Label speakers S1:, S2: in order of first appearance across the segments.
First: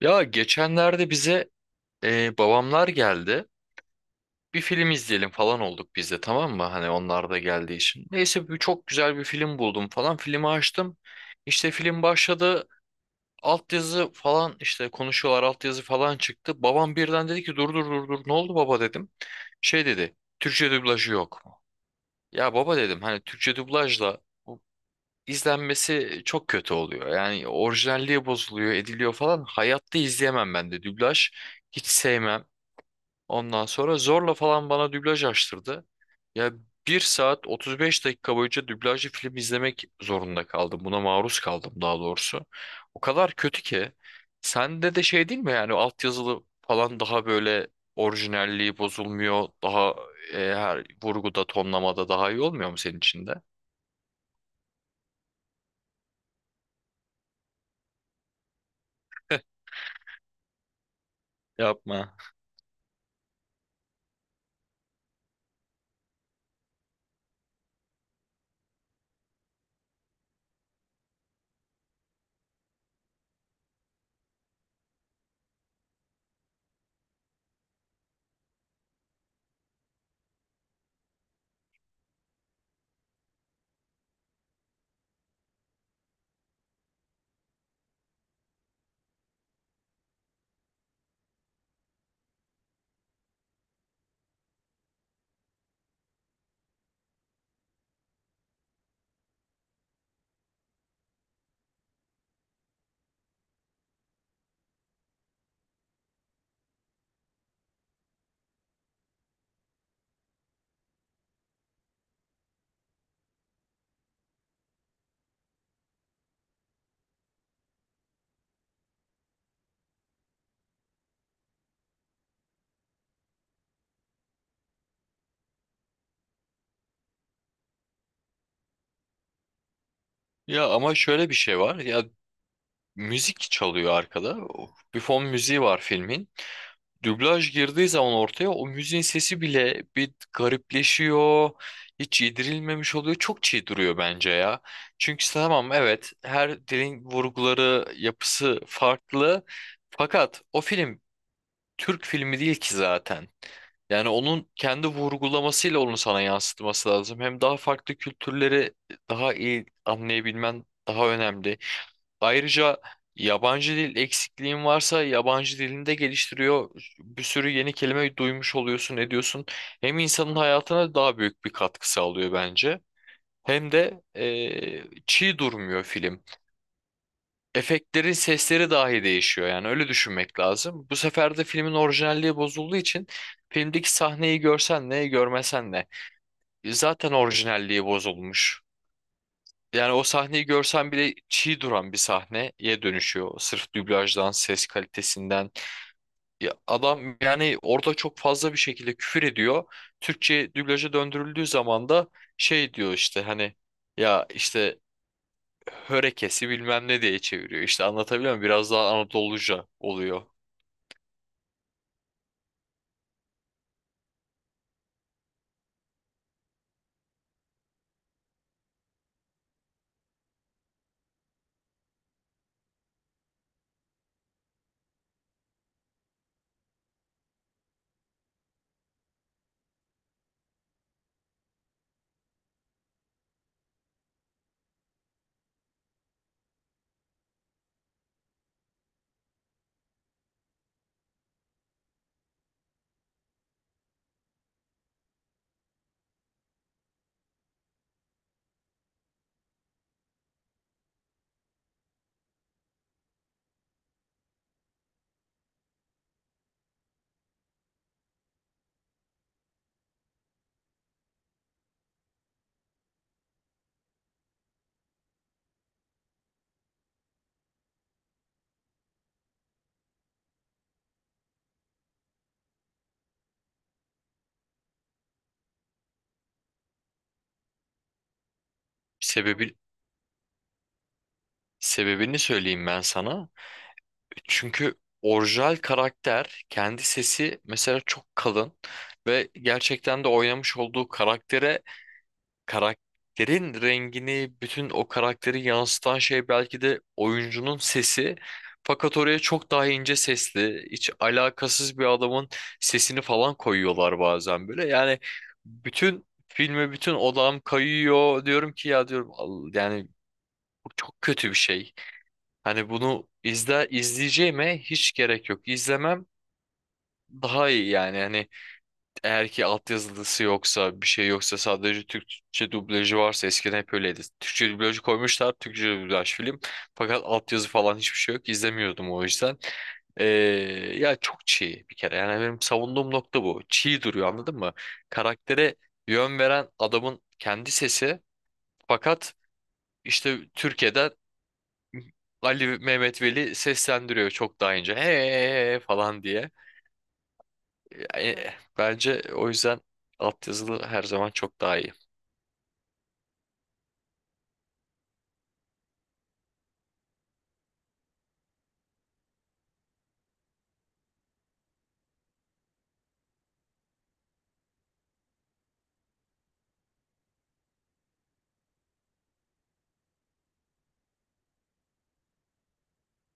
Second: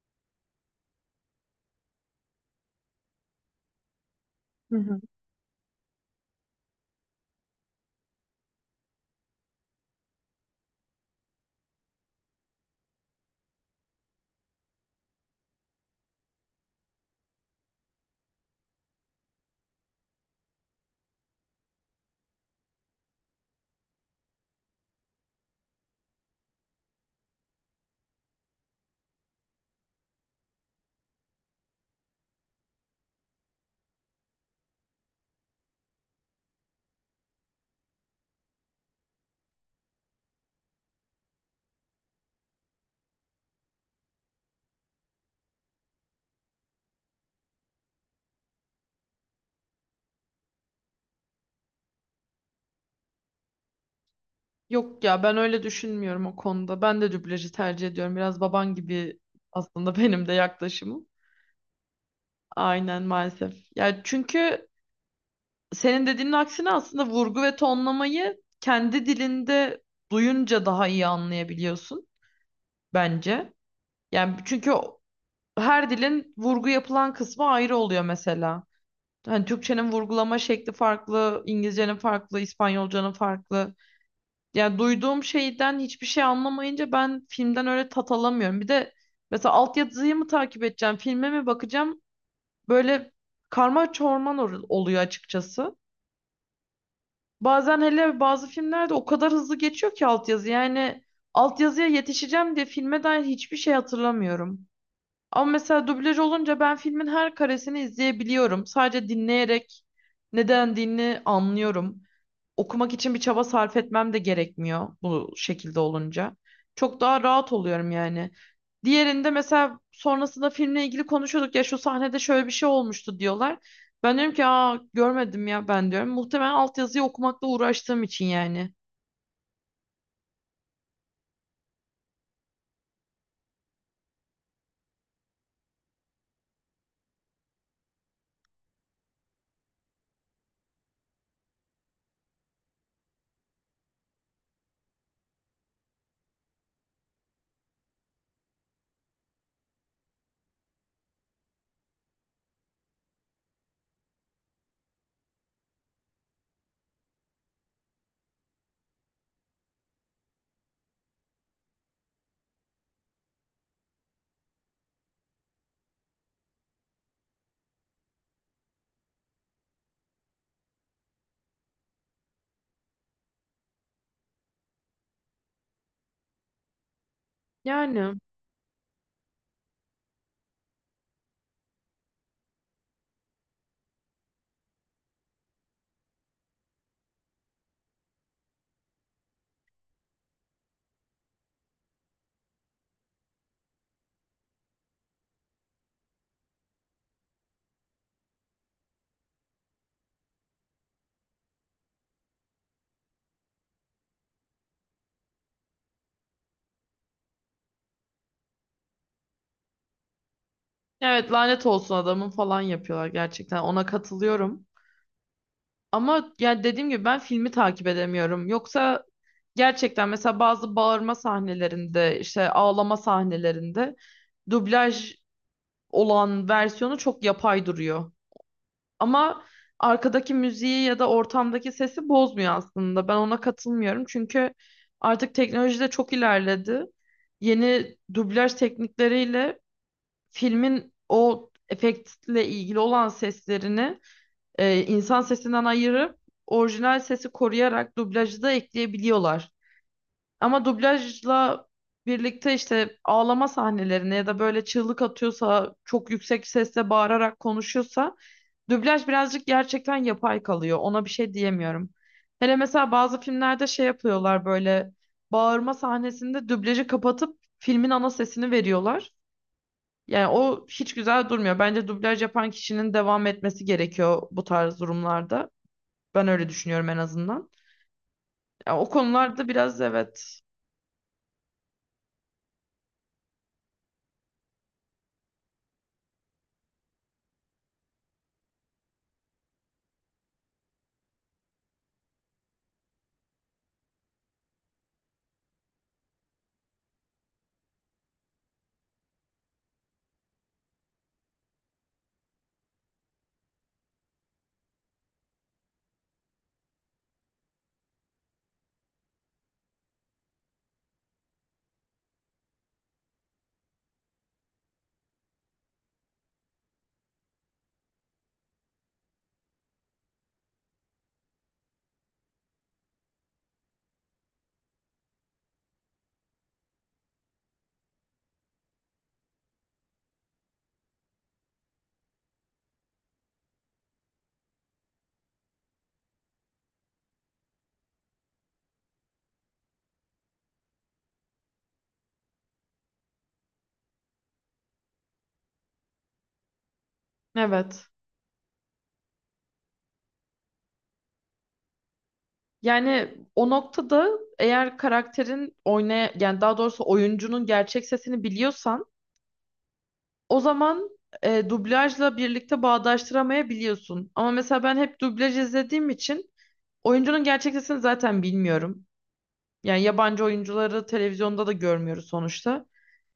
S1: Ya geçenlerde bize babamlar geldi. Bir
S2: Hı
S1: film
S2: hı.
S1: izleyelim falan olduk biz de, tamam mı? Hani onlar da geldiği için. Neyse çok güzel bir film buldum falan. Filmi açtım. İşte film başladı. Altyazı falan, işte konuşuyorlar, altyazı falan çıktı. Babam birden dedi ki, "Dur dur dur dur." "Ne oldu baba?" dedim. Şey dedi, "Türkçe dublajı yok mu?" "Ya baba," dedim, "hani Türkçe dublajla izlenmesi çok kötü oluyor. Yani orijinalliği bozuluyor, ediliyor falan. Hayatta izleyemem ben de dublaj. Hiç sevmem." Ondan sonra zorla falan bana dublaj açtırdı. Ya, bir saat 35 dakika boyunca dublajlı film izlemek zorunda kaldım. Buna maruz kaldım daha doğrusu. O kadar kötü ki. Sende de şey değil mi yani? Altyazılı falan daha böyle, orijinalliği bozulmuyor. Daha her vurguda, tonlamada daha iyi olmuyor mu senin için de?
S2: Yok ya ben öyle düşünmüyorum o konuda. Ben de dublajı tercih ediyorum. Biraz baban gibi aslında benim de yaklaşımım.
S1: Yapma.
S2: Aynen maalesef. Ya çünkü senin dediğinin aksine aslında vurgu ve tonlamayı kendi dilinde duyunca daha iyi anlayabiliyorsun bence. Yani çünkü her dilin vurgu yapılan kısmı ayrı oluyor mesela. Hani Türkçenin vurgulama şekli farklı, İngilizcenin farklı, İspanyolcanın farklı. Yani duyduğum şeyden hiçbir şey anlamayınca ben filmden öyle tat alamıyorum. Bir de mesela altyazıyı mı takip edeceğim, filme mi bakacağım? Böyle karma çorman oluyor açıkçası. Bazen hele bazı filmlerde o kadar hızlı geçiyor ki altyazı. Yani altyazıya yetişeceğim diye filme dair hiçbir şey hatırlamıyorum. Ama mesela dublaj olunca ben filmin her karesini izleyebiliyorum. Sadece dinleyerek ne dendiğini anlıyorum. Okumak için bir çaba sarf etmem de gerekmiyor bu şekilde olunca. Çok daha rahat oluyorum yani. Diğerinde mesela sonrasında filmle ilgili konuşuyorduk ya şu sahnede şöyle bir şey olmuştu diyorlar. Ben diyorum ki aa görmedim ya ben diyorum. Muhtemelen altyazıyı okumakla uğraştığım için yani.
S1: Ya ama şöyle bir şey var. Ya, müzik çalıyor arkada. Bir fon müziği var filmin. Dublaj girdiği zaman ortaya, o müziğin sesi bile bir garipleşiyor. Hiç yedirilmemiş oluyor. Çok çiğ duruyor bence ya. Çünkü işte, tamam, evet, her dilin vurguları, yapısı farklı. Fakat o film Türk filmi değil ki zaten. Yani onun kendi vurgulamasıyla onu sana yansıtması lazım. Hem daha farklı kültürleri daha iyi anlayabilmen daha önemli. Ayrıca yabancı dil eksikliğin varsa, yabancı dilini de geliştiriyor. Bir sürü yeni kelime duymuş oluyorsun, ediyorsun. Hem insanın hayatına daha büyük bir katkı sağlıyor bence. Hem de çiğ durmuyor film. Efektlerin
S2: Yani
S1: sesleri dahi değişiyor, yani öyle düşünmek lazım. Bu sefer de filmin orijinalliği bozulduğu için, filmdeki sahneyi görsen ne, görmesen ne, zaten orijinalliği bozulmuş. Yani o sahneyi görsen bile çiğ duran bir sahneye dönüşüyor. Sırf dublajdan, ses kalitesinden. Ya adam yani orada çok fazla bir şekilde küfür ediyor. Türkçe dublaja döndürüldüğü zaman da şey diyor işte, hani ya işte, hörekesi bilmem ne diye çeviriyor. İşte, anlatabiliyor muyum? Biraz daha Anadoluca oluyor.
S2: evet, lanet olsun adamın falan yapıyorlar, gerçekten ona katılıyorum. Ama yani dediğim gibi ben filmi takip edemiyorum. Yoksa gerçekten mesela bazı bağırma sahnelerinde, işte ağlama sahnelerinde dublaj olan versiyonu çok yapay duruyor. Ama arkadaki müziği ya da ortamdaki sesi bozmuyor aslında. Ben ona katılmıyorum. Çünkü artık teknoloji de çok ilerledi. Yeni dublaj teknikleriyle filmin o efektle ilgili olan seslerini insan sesinden ayırıp orijinal sesi koruyarak dublajı da ekleyebiliyorlar. Ama dublajla birlikte işte ağlama sahnelerine ya da böyle çığlık atıyorsa, çok yüksek sesle bağırarak konuşuyorsa dublaj birazcık gerçekten yapay kalıyor. Ona bir şey diyemiyorum. Hele mesela bazı filmlerde şey yapıyorlar böyle bağırma sahnesinde dublajı kapatıp filmin ana sesini veriyorlar. Yani o hiç güzel durmuyor. Bence dublaj yapan kişinin devam etmesi gerekiyor bu tarz durumlarda. Ben öyle düşünüyorum en azından. Ya, o konularda
S1: Sebebi,
S2: biraz evet.
S1: sebebini söyleyeyim ben sana. Çünkü orijinal karakter, kendi sesi mesela çok kalın ve gerçekten de oynamış olduğu karaktere, karakterin rengini, bütün o karakteri yansıtan şey belki de oyuncunun sesi. Fakat oraya çok daha ince sesli, hiç alakasız bir adamın sesini falan koyuyorlar bazen böyle. Yani bütün filme, bütün odağım kayıyor, diyorum ki, ya diyorum, yani bu çok kötü bir şey. Hani bunu izleyeceğime hiç gerek yok. İzlemem daha iyi yani." Hani eğer ki altyazılısı yoksa, bir şey yoksa, sadece Türkçe dublajı varsa, eskiden hep öyleydi. Türkçe dublajı koymuşlar, Türkçe dublaj film. Fakat altyazı falan hiçbir şey yok. İzlemiyordum o yüzden. Ee, ya çok çiğ bir kere. Yani benim savunduğum nokta bu. Çiğ duruyor, anladın mı? Karaktere yön veren adamın kendi sesi. Fakat işte Türkiye'den Ali Mehmet Veli seslendiriyor çok daha ince, "Hey" falan diye.
S2: Evet.
S1: E, bence o yüzden altyazılı her zaman çok daha iyi.
S2: Yani o noktada eğer karakterin oynaya yani daha doğrusu oyuncunun gerçek sesini biliyorsan o zaman dublajla birlikte bağdaştıramayabiliyorsun. Ama mesela ben hep dublaj izlediğim için oyuncunun gerçek sesini zaten bilmiyorum. Yani yabancı oyuncuları televizyonda da görmüyoruz sonuçta.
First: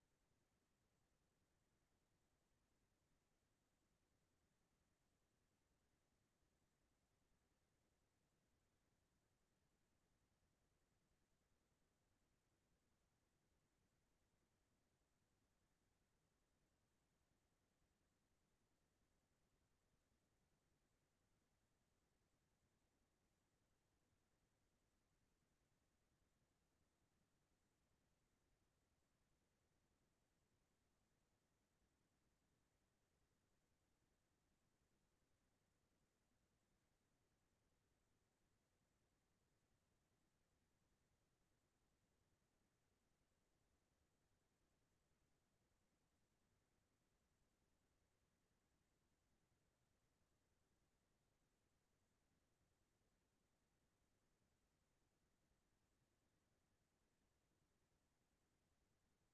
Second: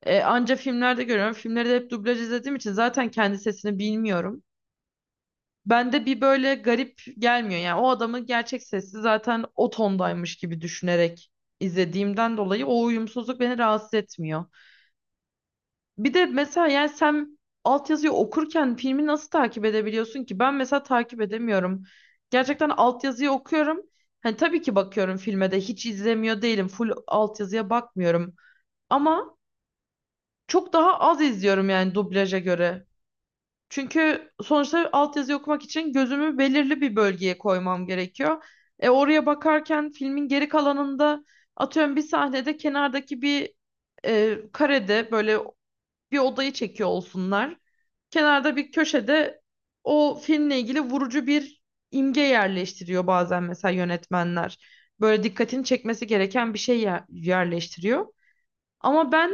S2: E, anca filmlerde görüyorum. Filmleri de hep dublaj izlediğim için zaten kendi sesini bilmiyorum. Bende bir böyle garip gelmiyor. Yani o adamın gerçek sesi zaten o tondaymış gibi düşünerek izlediğimden dolayı o uyumsuzluk beni rahatsız etmiyor. Bir de mesela yani sen altyazıyı okurken filmi nasıl takip edebiliyorsun ki? Ben mesela takip edemiyorum. Gerçekten altyazıyı okuyorum. Hani tabii ki bakıyorum filme de, hiç izlemiyor değilim. Full altyazıya bakmıyorum. Ama çok daha az izliyorum yani dublaja göre. Çünkü sonuçta altyazı okumak için gözümü belirli bir bölgeye koymam gerekiyor. E, oraya bakarken filmin geri kalanında atıyorum bir sahnede kenardaki bir karede böyle bir odayı çekiyor olsunlar. Kenarda bir köşede o filmle ilgili vurucu bir imge yerleştiriyor bazen mesela yönetmenler. Böyle dikkatini çekmesi gereken bir şey yerleştiriyor. Ama ben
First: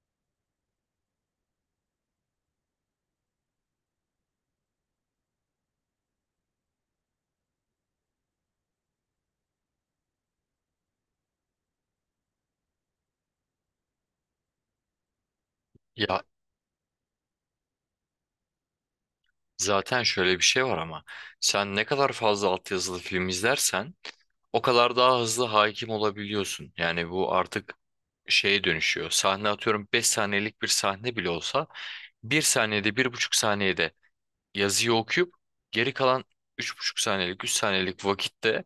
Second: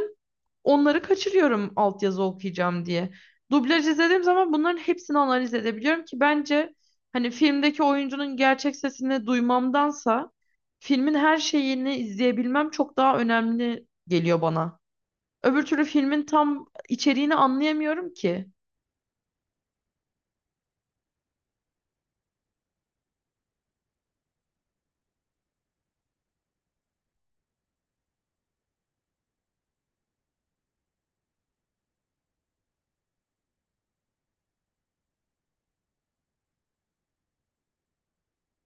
S2: onları kaçırıyorum altyazı okuyacağım diye. Dublaj izlediğim zaman bunların hepsini analiz edebiliyorum ki bence hani filmdeki oyuncunun gerçek sesini duymamdansa filmin her şeyini izleyebilmem çok daha önemli geliyor bana. Öbür türlü filmin
S1: Ya
S2: tam içeriğini anlayamıyorum ki.
S1: zaten şöyle bir şey var, ama sen ne kadar fazla altyazılı film izlersen o kadar daha hızlı hakim olabiliyorsun. Yani bu artık şeye dönüşüyor. Sahne, atıyorum, 5 saniyelik bir sahne bile olsa, 1 saniyede, 1,5 saniyede yazıyı okuyup, geri kalan 3,5 saniyelik, 3 saniyelik vakitte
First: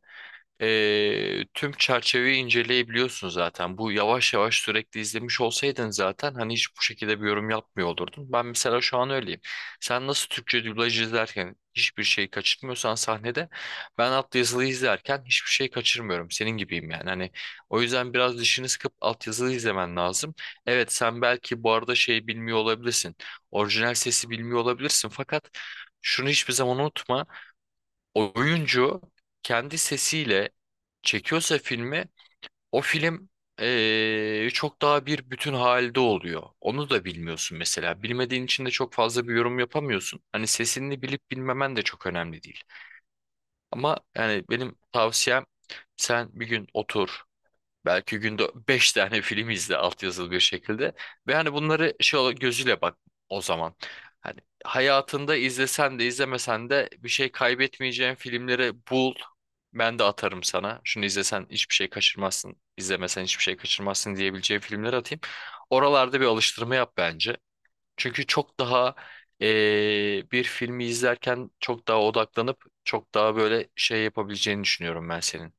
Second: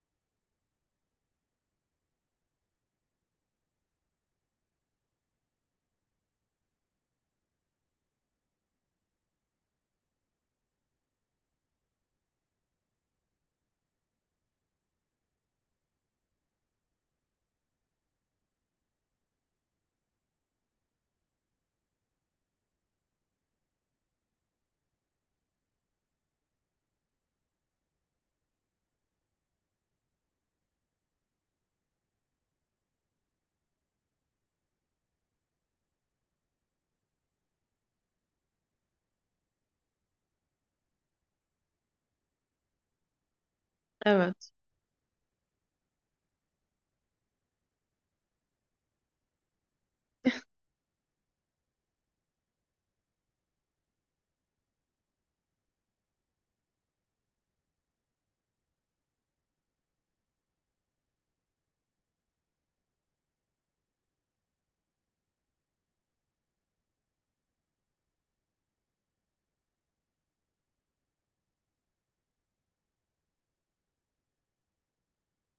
S1: tüm çerçeveyi inceleyebiliyorsun zaten. Bu, yavaş yavaş sürekli izlemiş olsaydın zaten, hani hiç bu şekilde bir yorum yapmıyor olurdun. Ben mesela şu an öyleyim. Sen nasıl Türkçe dublaj izlerken hiçbir şey kaçırmıyorsan sahnede, ben altyazılı izlerken hiçbir şey kaçırmıyorum. Senin gibiyim yani. Hani o yüzden biraz dişini sıkıp altyazılı izlemen lazım. Evet, sen belki bu arada şey bilmiyor olabilirsin. Orijinal sesi bilmiyor olabilirsin, fakat şunu hiçbir zaman unutma: oyuncu kendi sesiyle çekiyorsa filmi, o film çok daha bir bütün halde oluyor. Onu da bilmiyorsun mesela. Bilmediğin için de çok fazla bir yorum yapamıyorsun. Hani sesini bilip bilmemen de çok önemli değil. Ama yani
S2: Evet.
S1: benim tavsiyem, sen bir gün otur. Belki günde 5 tane film izle altyazılı bir şekilde. Ve hani bunları gözüyle bak o zaman. Hani hayatında izlesen de izlemesen de bir şey kaybetmeyeceğin filmleri bul. Ben de atarım sana. Şunu izlesen hiçbir şey kaçırmazsın, izlemesen hiçbir şey kaçırmazsın diyebileceğim filmler atayım. Oralarda bir alıştırma yap bence. Çünkü çok daha bir filmi izlerken çok daha odaklanıp çok daha böyle şey yapabileceğini düşünüyorum ben senin.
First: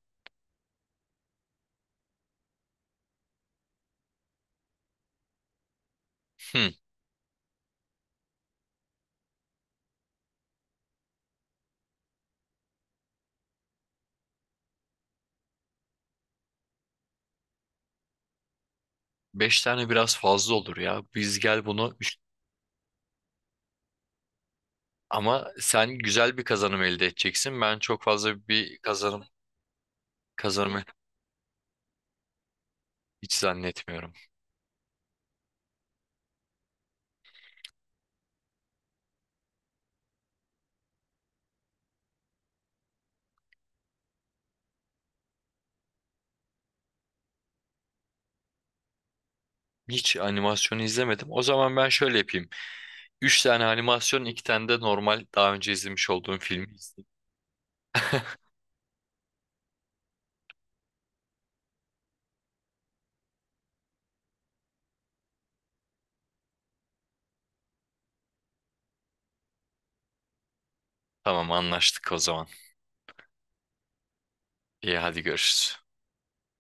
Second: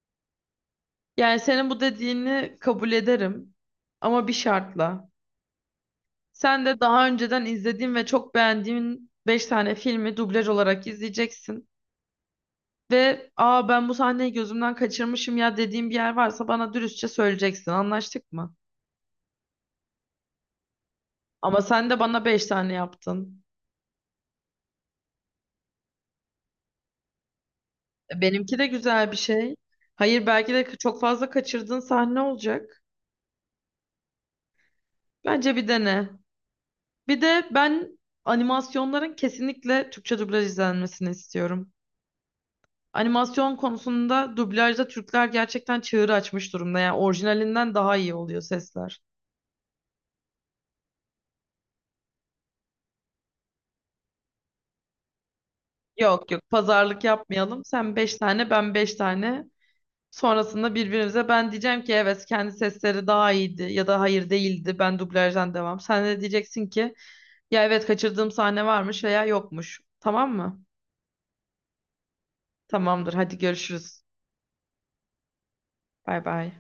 S2: Yani senin bu dediğini kabul ederim ama bir şartla. Sen de daha önceden izlediğin ve çok beğendiğin 5 tane filmi dublaj olarak izleyeceksin. Ve aa ben bu sahneyi gözümden kaçırmışım ya dediğim bir yer varsa bana dürüstçe söyleyeceksin. Anlaştık mı?
S1: Beş tane biraz fazla olur ya. Biz
S2: Ama
S1: gel
S2: sen
S1: bunu
S2: de
S1: üç-
S2: bana beş tane yaptın.
S1: Ama sen güzel bir kazanım elde edeceksin. Ben çok
S2: E,
S1: fazla
S2: benimki de
S1: bir
S2: güzel bir
S1: kazanım
S2: şey. Hayır, belki de
S1: kazanımı
S2: çok fazla kaçırdığın sahne olacak.
S1: hiç zannetmiyorum.
S2: Bence bir dene. Bir de ben animasyonların kesinlikle Türkçe dublaj izlenmesini istiyorum. Animasyon konusunda dublajda Türkler gerçekten çığır açmış durumda. Yani orijinalinden daha iyi oluyor sesler.
S1: Hiç animasyonu izlemedim. O zaman ben şöyle yapayım: 3 tane animasyon, 2 tane de normal, daha önce izlemiş
S2: Yok
S1: olduğum
S2: yok,
S1: filmi
S2: pazarlık
S1: izleyeyim.
S2: yapmayalım. Sen beş tane ben beş tane. Sonrasında birbirimize ben diyeceğim ki evet kendi sesleri daha iyiydi ya da hayır değildi ben dublajdan devam. Sen de diyeceksin ki ya evet kaçırdığım sahne varmış veya yokmuş. Tamam mı?
S1: Tamam, anlaştık o zaman.
S2: Tamamdır, hadi görüşürüz.
S1: İyi, hadi görüşürüz.
S2: Bay bay.